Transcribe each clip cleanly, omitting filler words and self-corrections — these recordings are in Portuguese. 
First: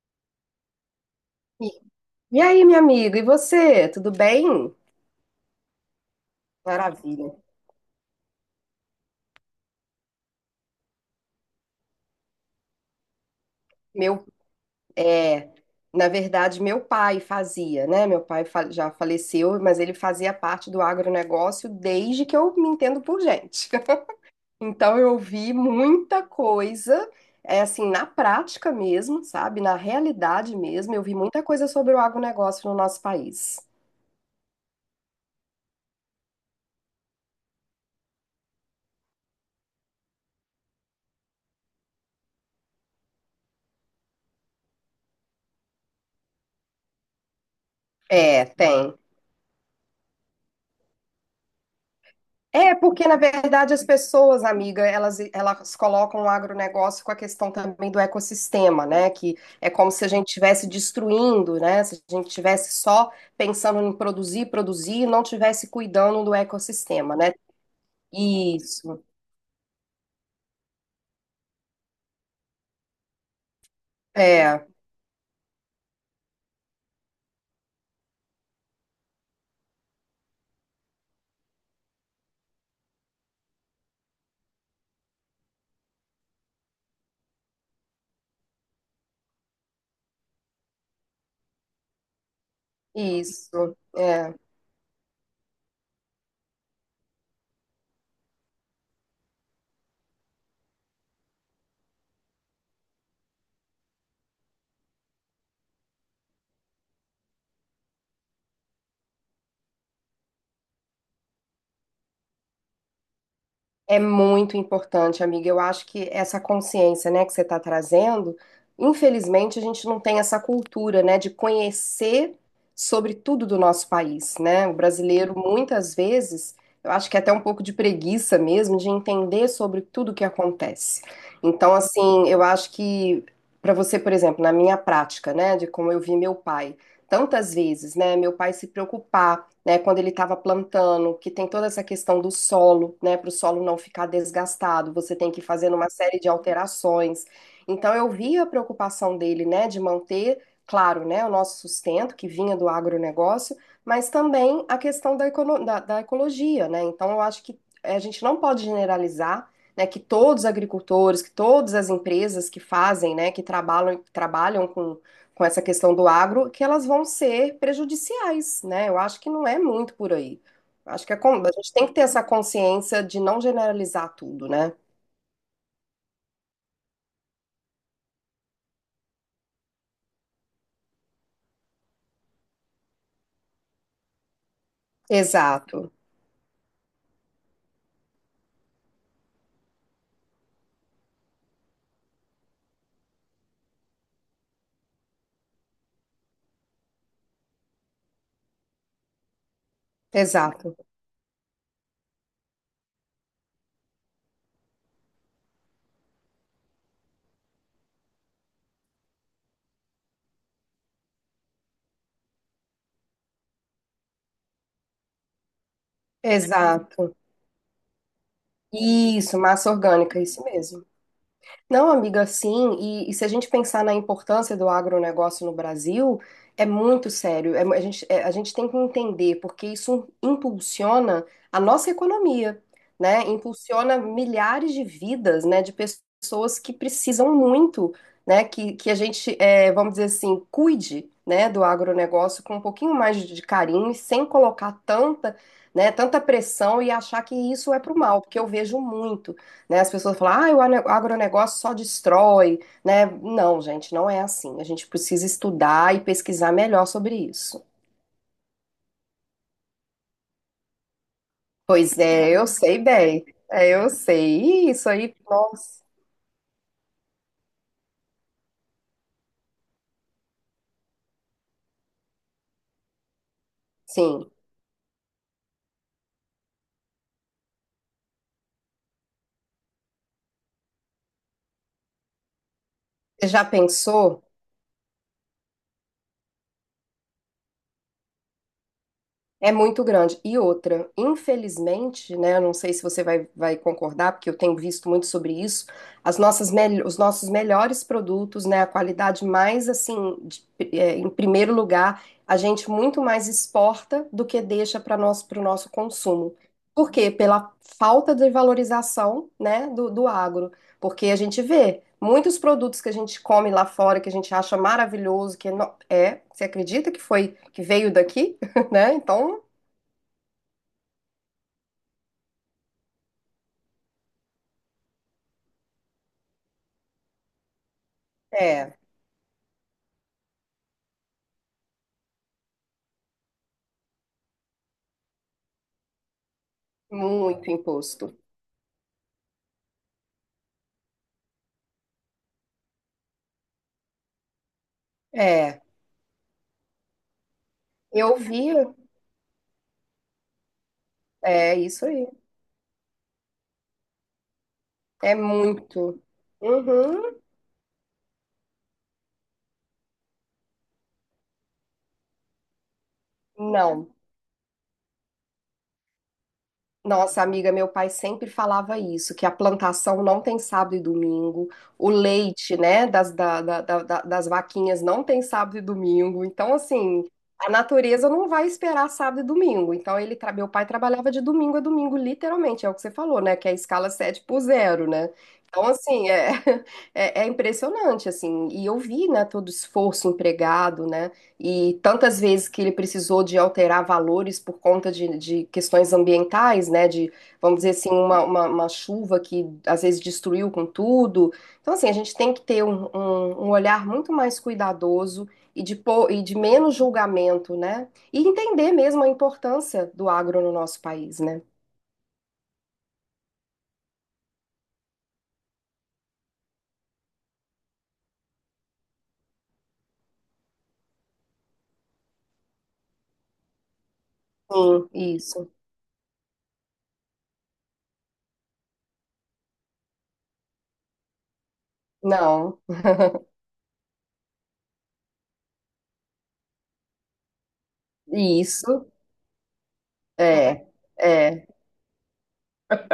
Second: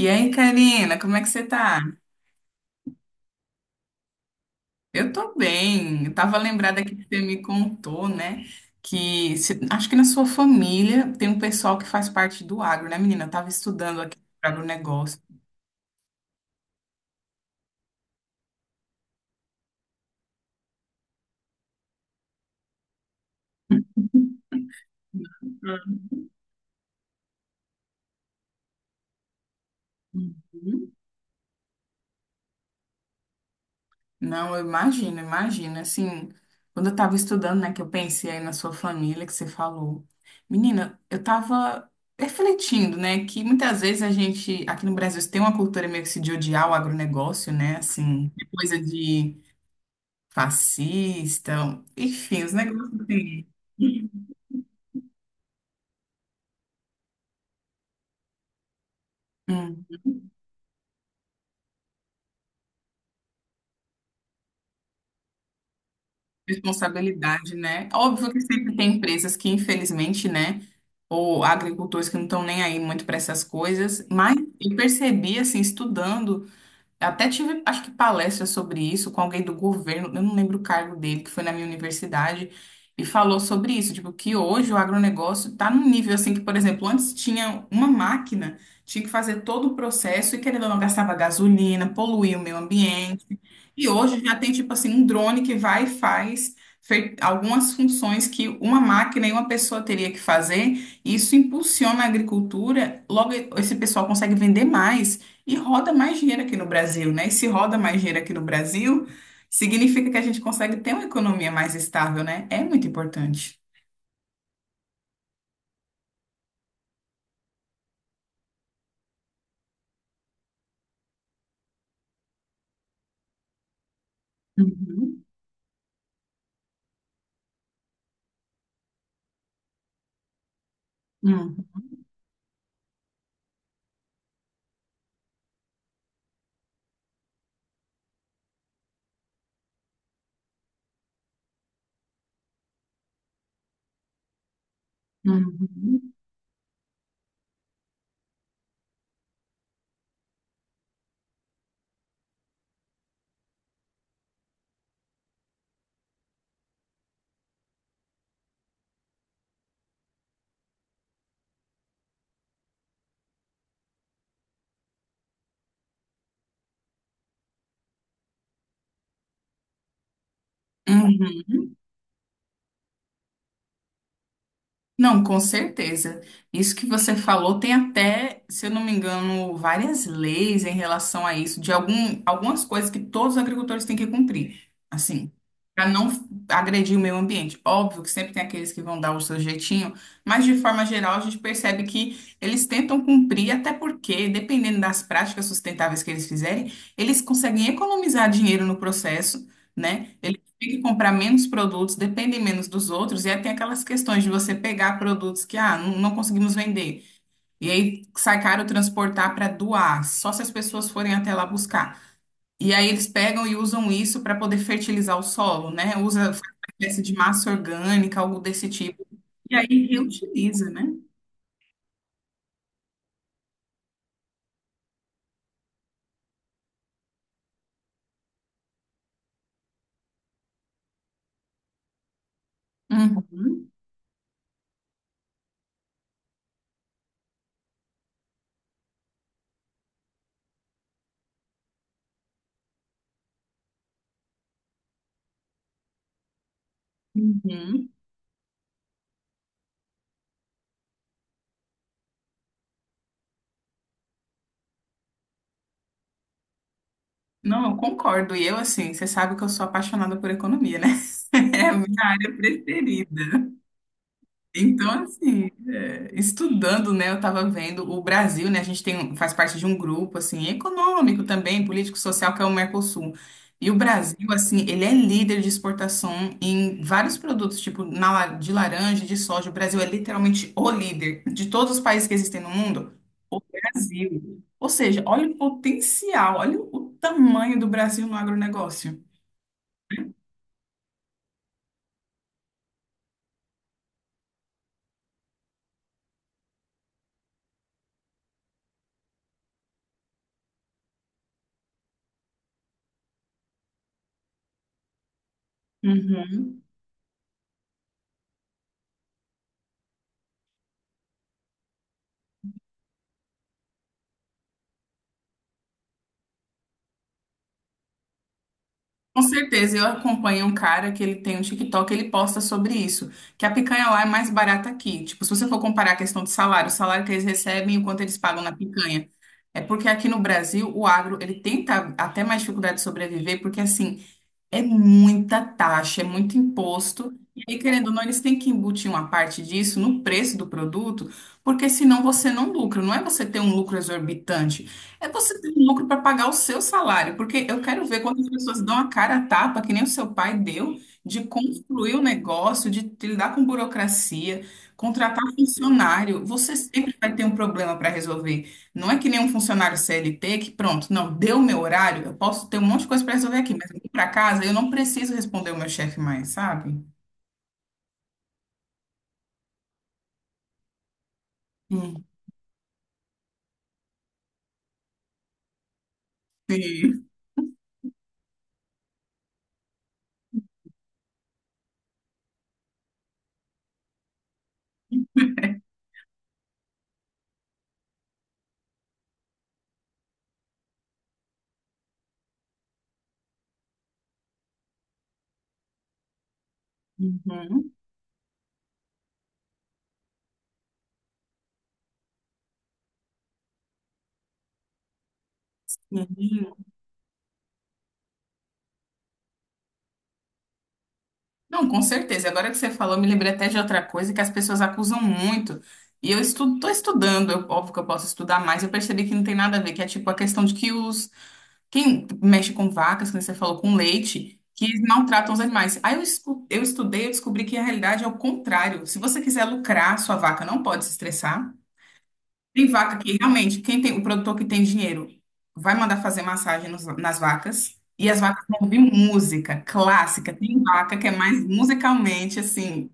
E aí, Karina, como é que você E tá? e aí, minha amiga, e você? Tudo bem? Eu tô bem. Eu tava lembrada que você Maravilha. me contou, né? Que se- Acho que na sua família tem um pessoal que faz parte do agro, né, menina? Eu tava estudando aqui Meu para agronegócio. pé. Na verdade, meu pai fazia, né? Já faleceu, mas ele fazia parte do agronegócio desde que eu me entendo por gente. Então, eu vi muita coisa, é assim, na prática mesmo, sabe? Na realidade Uhum. mesmo, eu vi muita coisa sobre o agronegócio no nosso país. Não, eu imagino, imagino. Assim, quando eu tava estudando, né, que eu pensei aí na sua família, que você falou. Menina, eu tava refletindo, né, que muitas vezes a gente, aqui no Brasil, tem uma cultura meio que se de odiar o agronegócio, né, assim, É, coisa tem. de fascista, enfim, os É, negócios porque na assim. verdade as pessoas, amiga, elas colocam o agronegócio com a questão também do ecossistema, né? Que é Hum, como se a gente estivesse destruindo, né? Se a gente estivesse só pensando em produzir, produzir e não estivesse cuidando do ecossistema, né? responsabilidade, né? Óbvio que sempre tem Isso, empresas que, infelizmente, né, ou agricultores que não estão nem aí muito para essas coisas, mas é, eu percebi, assim, estudando. Até tive, acho que palestra sobre isso com alguém do governo, eu não lembro o cargo dele, que foi na minha universidade, e falou sobre isso, tipo, que hoje o agronegócio está num nível assim que, por exemplo, antes tinha uma máquina, tinha que fazer todo o processo e querendo ou não gastava gasolina, poluía o meio ambiente. isso, E hoje já é. tem tipo assim um drone que vai e faz algumas funções que uma máquina e uma pessoa teria que fazer, e isso impulsiona a agricultura, logo esse pessoal consegue vender mais. E roda mais dinheiro aqui no Brasil, né? E se roda mais dinheiro aqui no Brasil, significa que a gente consegue ter uma economia mais estável, né? É muito importante. É muito importante, amiga. Eu acho que essa consciência, né, que você está trazendo, infelizmente a gente não tem essa cultura, né, de conhecer sobre tudo do nosso país, né? O Uhum, brasileiro muitas vezes, eu acho que é até um pouco de preguiça mesmo de entender sobre tudo o que acontece. Então, uhum, assim, eu acho que para você, por exemplo, na minha prática, né, de como eu vi meu pai, tantas vezes, né, meu pai se preocupar, né, quando ele estava plantando, que tem toda essa questão do solo, né, para o solo não ficar desgastado, você tem que fazer uma uhum. série de alterações. Então eu vi a preocupação dele, né, de manter, claro, né, o nosso sustento que vinha do agronegócio, mas também a questão da, da ecologia, né? Então eu acho que a gente não pode generalizar, né, que todos os agricultores, que todas as empresas que fazem, né, que trabalham com essa questão do agro, que elas vão ser prejudiciais, né? Eu acho que não é muito por aí. Acho que a, Uhum. a gente tem que ter essa consciência de não generalizar tudo, né? Não, com certeza. Isso que você falou tem até, se eu não me engano, várias leis em relação a isso, de algum, algumas coisas que todos os agricultores têm que cumprir, assim, para Exato, não agredir o meio ambiente. Óbvio que sempre tem aqueles que vão dar o seu jeitinho, mas de forma geral a gente percebe que eles tentam cumprir, até porque, dependendo das práticas sustentáveis que eles fizerem, eles conseguem economizar dinheiro no processo. Né? Tem exato, que comprar menos produtos, dependem menos dos outros, e aí tem aquelas questões de você pegar produtos que ah, não, não conseguimos vender, e aí sai caro transportar para doar, só se as pessoas forem até lá buscar. E aí eles pegam e usam isso para poder fertilizar o solo, né? Usa faz uma espécie de exato. massa orgânica, algo desse tipo. Isso, E massa aí orgânica, isso reutiliza, mesmo. né? Não, amiga, sim. E se a gente pensar na importância do agronegócio no Brasil, é muito sério. A gente, a gente tem que entender, porque isso impulsiona a nossa economia, né? Uhum. Impulsiona milhares de vidas, né? De pessoas que precisam muito, né? Que a gente, é, vamos dizer assim, cuide, né? Do agronegócio com um pouquinho mais de carinho e sem colocar tanta, né? Tanta pressão e achar que isso é Uhum. pro mal, porque eu vejo muito, né? As pessoas falam, ah, o agronegócio só destrói, né? Não, gente, não é assim. A gente precisa estudar e pesquisar melhor sobre isso. Não, eu concordo. E eu, assim, você sabe que eu sou apaixonada por economia, né? É a Pois minha é, área eu sei bem. preferida. É, eu sei. Ih, isso Então, aí, assim, nossa. é, estudando, né, eu estava vendo o Brasil, né, a gente tem, faz parte de um grupo, assim, econômico também, político, social, que é o Mercosul. E o Brasil, Sim. assim, ele é líder de exportação em vários produtos, tipo na, de laranja, de soja. O Brasil é literalmente o líder de todos os países que existem no mundo. Você já pensou? Brasil. Ou seja, olha o potencial, olha o tamanho do Brasil no agronegócio. É muito grande. E outra, infelizmente, né, eu não sei se você vai concordar, porque eu tenho visto muito sobre isso, as nossas os nossos melhores produtos, né, a qualidade mais, assim, é, em primeiro lugar, a gente muito mais exporta do que deixa para nós, para o nosso consumo. Uhum. Por quê? Pela falta de valorização, né, do, do agro. Porque a gente vê muitos produtos que a gente come lá fora, que a gente acha maravilhoso, que é, é, você acredita que foi, que veio daqui? Né? Com Então, certeza, eu acompanho um cara que ele tem um TikTok, ele posta sobre isso, que a picanha lá é mais barata aqui. Tipo, se você for comparar a questão de salário, o salário que eles recebem e o quanto eles pagam na é, picanha. É porque aqui no Brasil, o agro, ele tenta até mais dificuldade de sobreviver, porque assim, é muita taxa, é muito imposto. E muito aí, querendo ou não, imposto. eles têm que embutir uma parte disso no preço do produto, porque senão você não lucra. Não é você ter um lucro exorbitante, é você ter É. um lucro para pagar o seu salário. Porque eu quero ver Eu quantas vi, pessoas dão a cara a tapa, que nem o seu pai deu, de é isso construir o aí. negócio, de lidar com burocracia, É contratar muito. funcionário. Você sempre vai Uhum. ter um problema para resolver. Não é que nem um funcionário CLT que, pronto, não, deu o meu horário, eu posso ter um monte de coisa para resolver aqui, mas aqui Não. para casa eu não preciso responder o meu chefe mais, sabe? Nossa, amiga, meu pai sempre falava isso, que a plantação não tem sábado e domingo, o Hum. leite, né, das, da- da- da- da- das vaquinhas não tem sábado e domingo. Então, assim, Sim. a natureza não vai esperar sábado e domingo. Então, ele, meu pai trabalhava de domingo a domingo, literalmente, é o que você falou, né, que é a escala 7x0, né? Então, assim, é, é, é impressionante, assim, e eu vi, né, todo o esforço empregado, né? E tantas vezes que ele precisou de alterar valores por conta de questões ambientais, né? De, vamos dizer Uhum. assim, uma chuva que às vezes destruiu com tudo. Então, assim, a gente tem que ter um olhar muito mais cuidadoso e de, e de Uhum. menos julgamento, né? E entender mesmo a importância do agro no nosso país, né? Não, com certeza. Agora que você falou, eu me lembrei até de outra coisa que as pessoas acusam muito. E eu estudo, estou estudando, óbvio que eu posso estudar mais, eu percebi que não tem nada a ver, que é tipo a questão de que os quem mexe com vacas, como você falou, com leite, que eles Sim, maltratam os isso. animais. Aí eu, eu estudei, eu descobri que a realidade é o contrário. Se você quiser lucrar, sua vaca não pode se estressar. Não, Tem vaca que realmente, quem tem, o produtor que tem dinheiro vai mandar fazer massagem nas vacas. E as vacas vão ouvir isso, música clássica. Tem é, vaca que é mais é. musicalmente, assim,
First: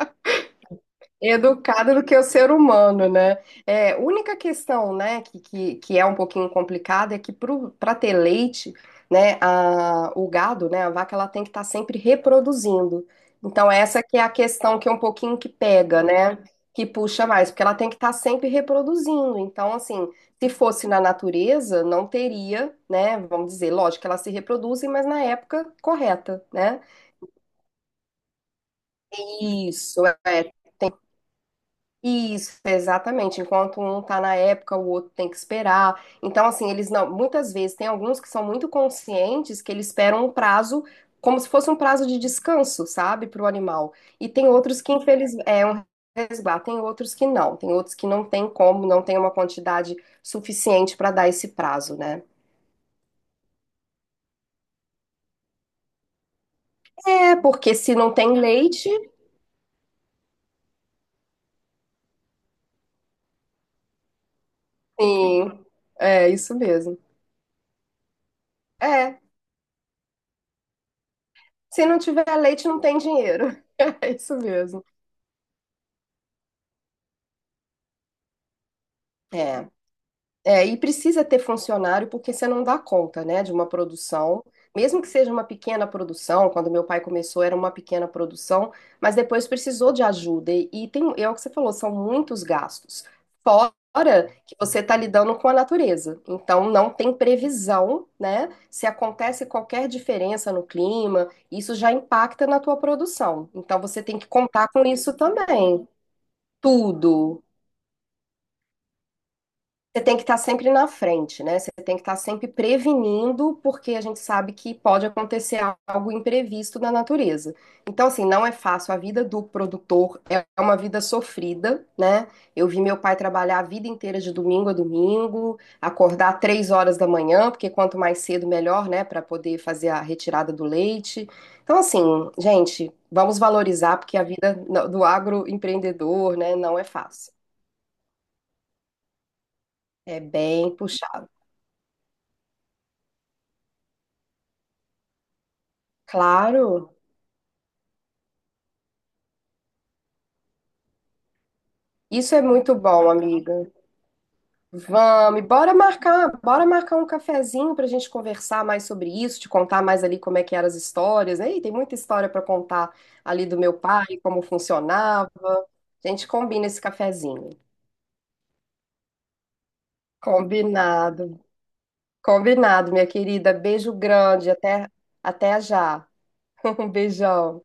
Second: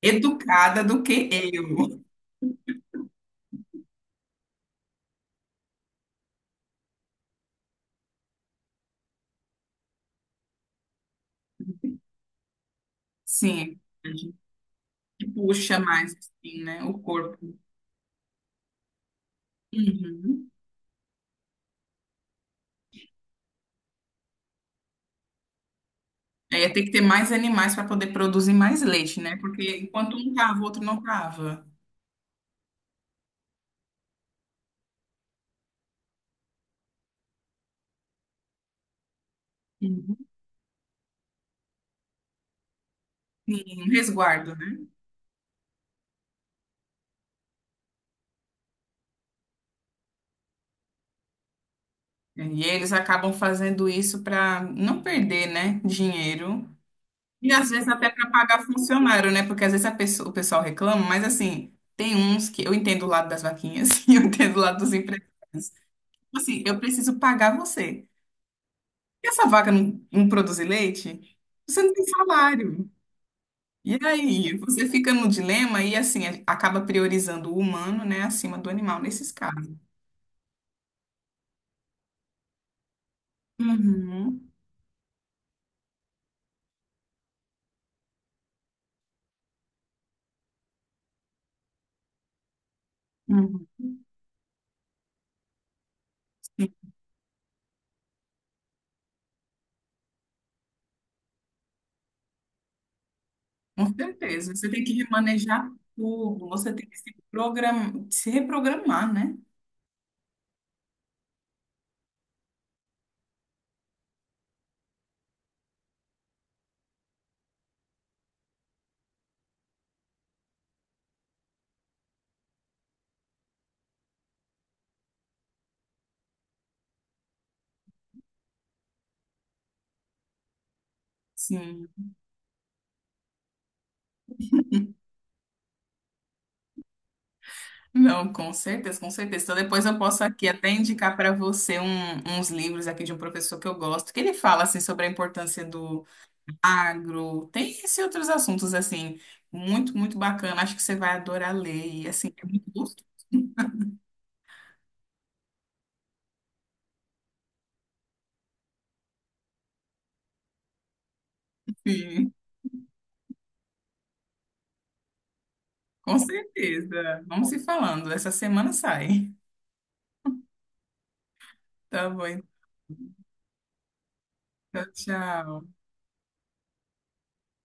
educada do que Educado eu. do que o ser humano, né? É, única questão, né, que é um pouquinho complicada é que para ter leite, né, a, o gado, né, a vaca, ela tem que estar sempre reproduzindo. Então, Sim, essa a que é a gente questão que é um pouquinho que puxa pega, mais, né, assim, né, que o puxa mais, corpo. porque ela tem que estar sempre reproduzindo. Então, assim, Uhum. se fosse na natureza, não teria, né, vamos dizer, lógico que elas se reproduzem, mas na época correta, É, né? tem que ter mais animais para poder produzir mais leite, né? Porque Isso, enquanto um é, cava, o outro não cava. isso, exatamente. Enquanto um tá na época, o outro tem que esperar. Então, assim, eles não. Muitas vezes tem alguns que são muito conscientes que eles Uhum. esperam um prazo, como se fosse um prazo de descanso, sabe, para o Sim, um animal. E tem resguardo, outros né? que, infelizmente, é um resguardo. Tem outros que não. Tem outros que não tem como, não tem uma quantidade suficiente para dar esse prazo, né? E eles acabam fazendo isso para não perder, né, dinheiro. É, E às porque vezes se até não para tem pagar leite, funcionário, né? Porque às vezes o pessoal reclama, mas assim, tem uns que eu entendo o lado das vaquinhas e eu entendo o lado dos empresários. sim. É isso Assim, eu mesmo. preciso pagar você. É. E essa vaca não, não produzir leite? Você Se não não tem tiver leite, não salário. tem dinheiro. E É isso aí, mesmo. você fica no dilema e assim acaba priorizando o humano, né, acima do animal nesses É. casos. É, e precisa ter funcionário porque você não dá conta, né, de uma produção, Uhum, mesmo que seja uma pequena produção. Quando meu pai começou era uma pequena produção, mas depois precisou de ajuda e tem, é o que você falou, são muitos gastos. uhum. Fora que você está lidando com a natureza, então não tem previsão, né? Se acontece qualquer diferença no clima, isso já impacta na tua produção. Então Com você tem que certeza. contar Você tem com que isso remanejar também. tudo, você tem que se Tudo. programar, se reprogramar, né? Você tem que estar sempre na frente, né? Você tem que estar sempre prevenindo, porque a gente sabe que pode acontecer algo imprevisto na natureza. Então, assim, não é fácil. A vida do produtor é uma vida sofrida, né? Eu vi meu pai trabalhar a vida inteira de domingo a domingo, acordar 3 horas da manhã, porque quanto mais cedo, melhor, né? Para poder fazer a retirada do leite. Então, Sim. assim, gente, vamos valorizar, porque a vida do agroempreendedor, né, não é fácil. Não, com certeza, com certeza. Então depois eu É posso aqui até bem indicar puxado. para você uns livros aqui de um professor que eu gosto, que ele fala assim sobre a importância do Claro. agro, tem esses outros assuntos assim, muito, muito bacana. Acho que você vai adorar ler e assim, Isso é é muito muito gostoso. bom, amiga. Vamos, e bora marcar um cafezinho pra gente conversar mais sobre isso, te contar mais ali como é que eram as histórias, né? E tem muita história pra contar ali do meu pai, como funcionava. A Com gente combina esse certeza. Vamos cafezinho. se falando. Essa semana sai. Combinado. Tá bom, Combinado, minha querida. Beijo grande, até então, até tchau. já. Um beijão.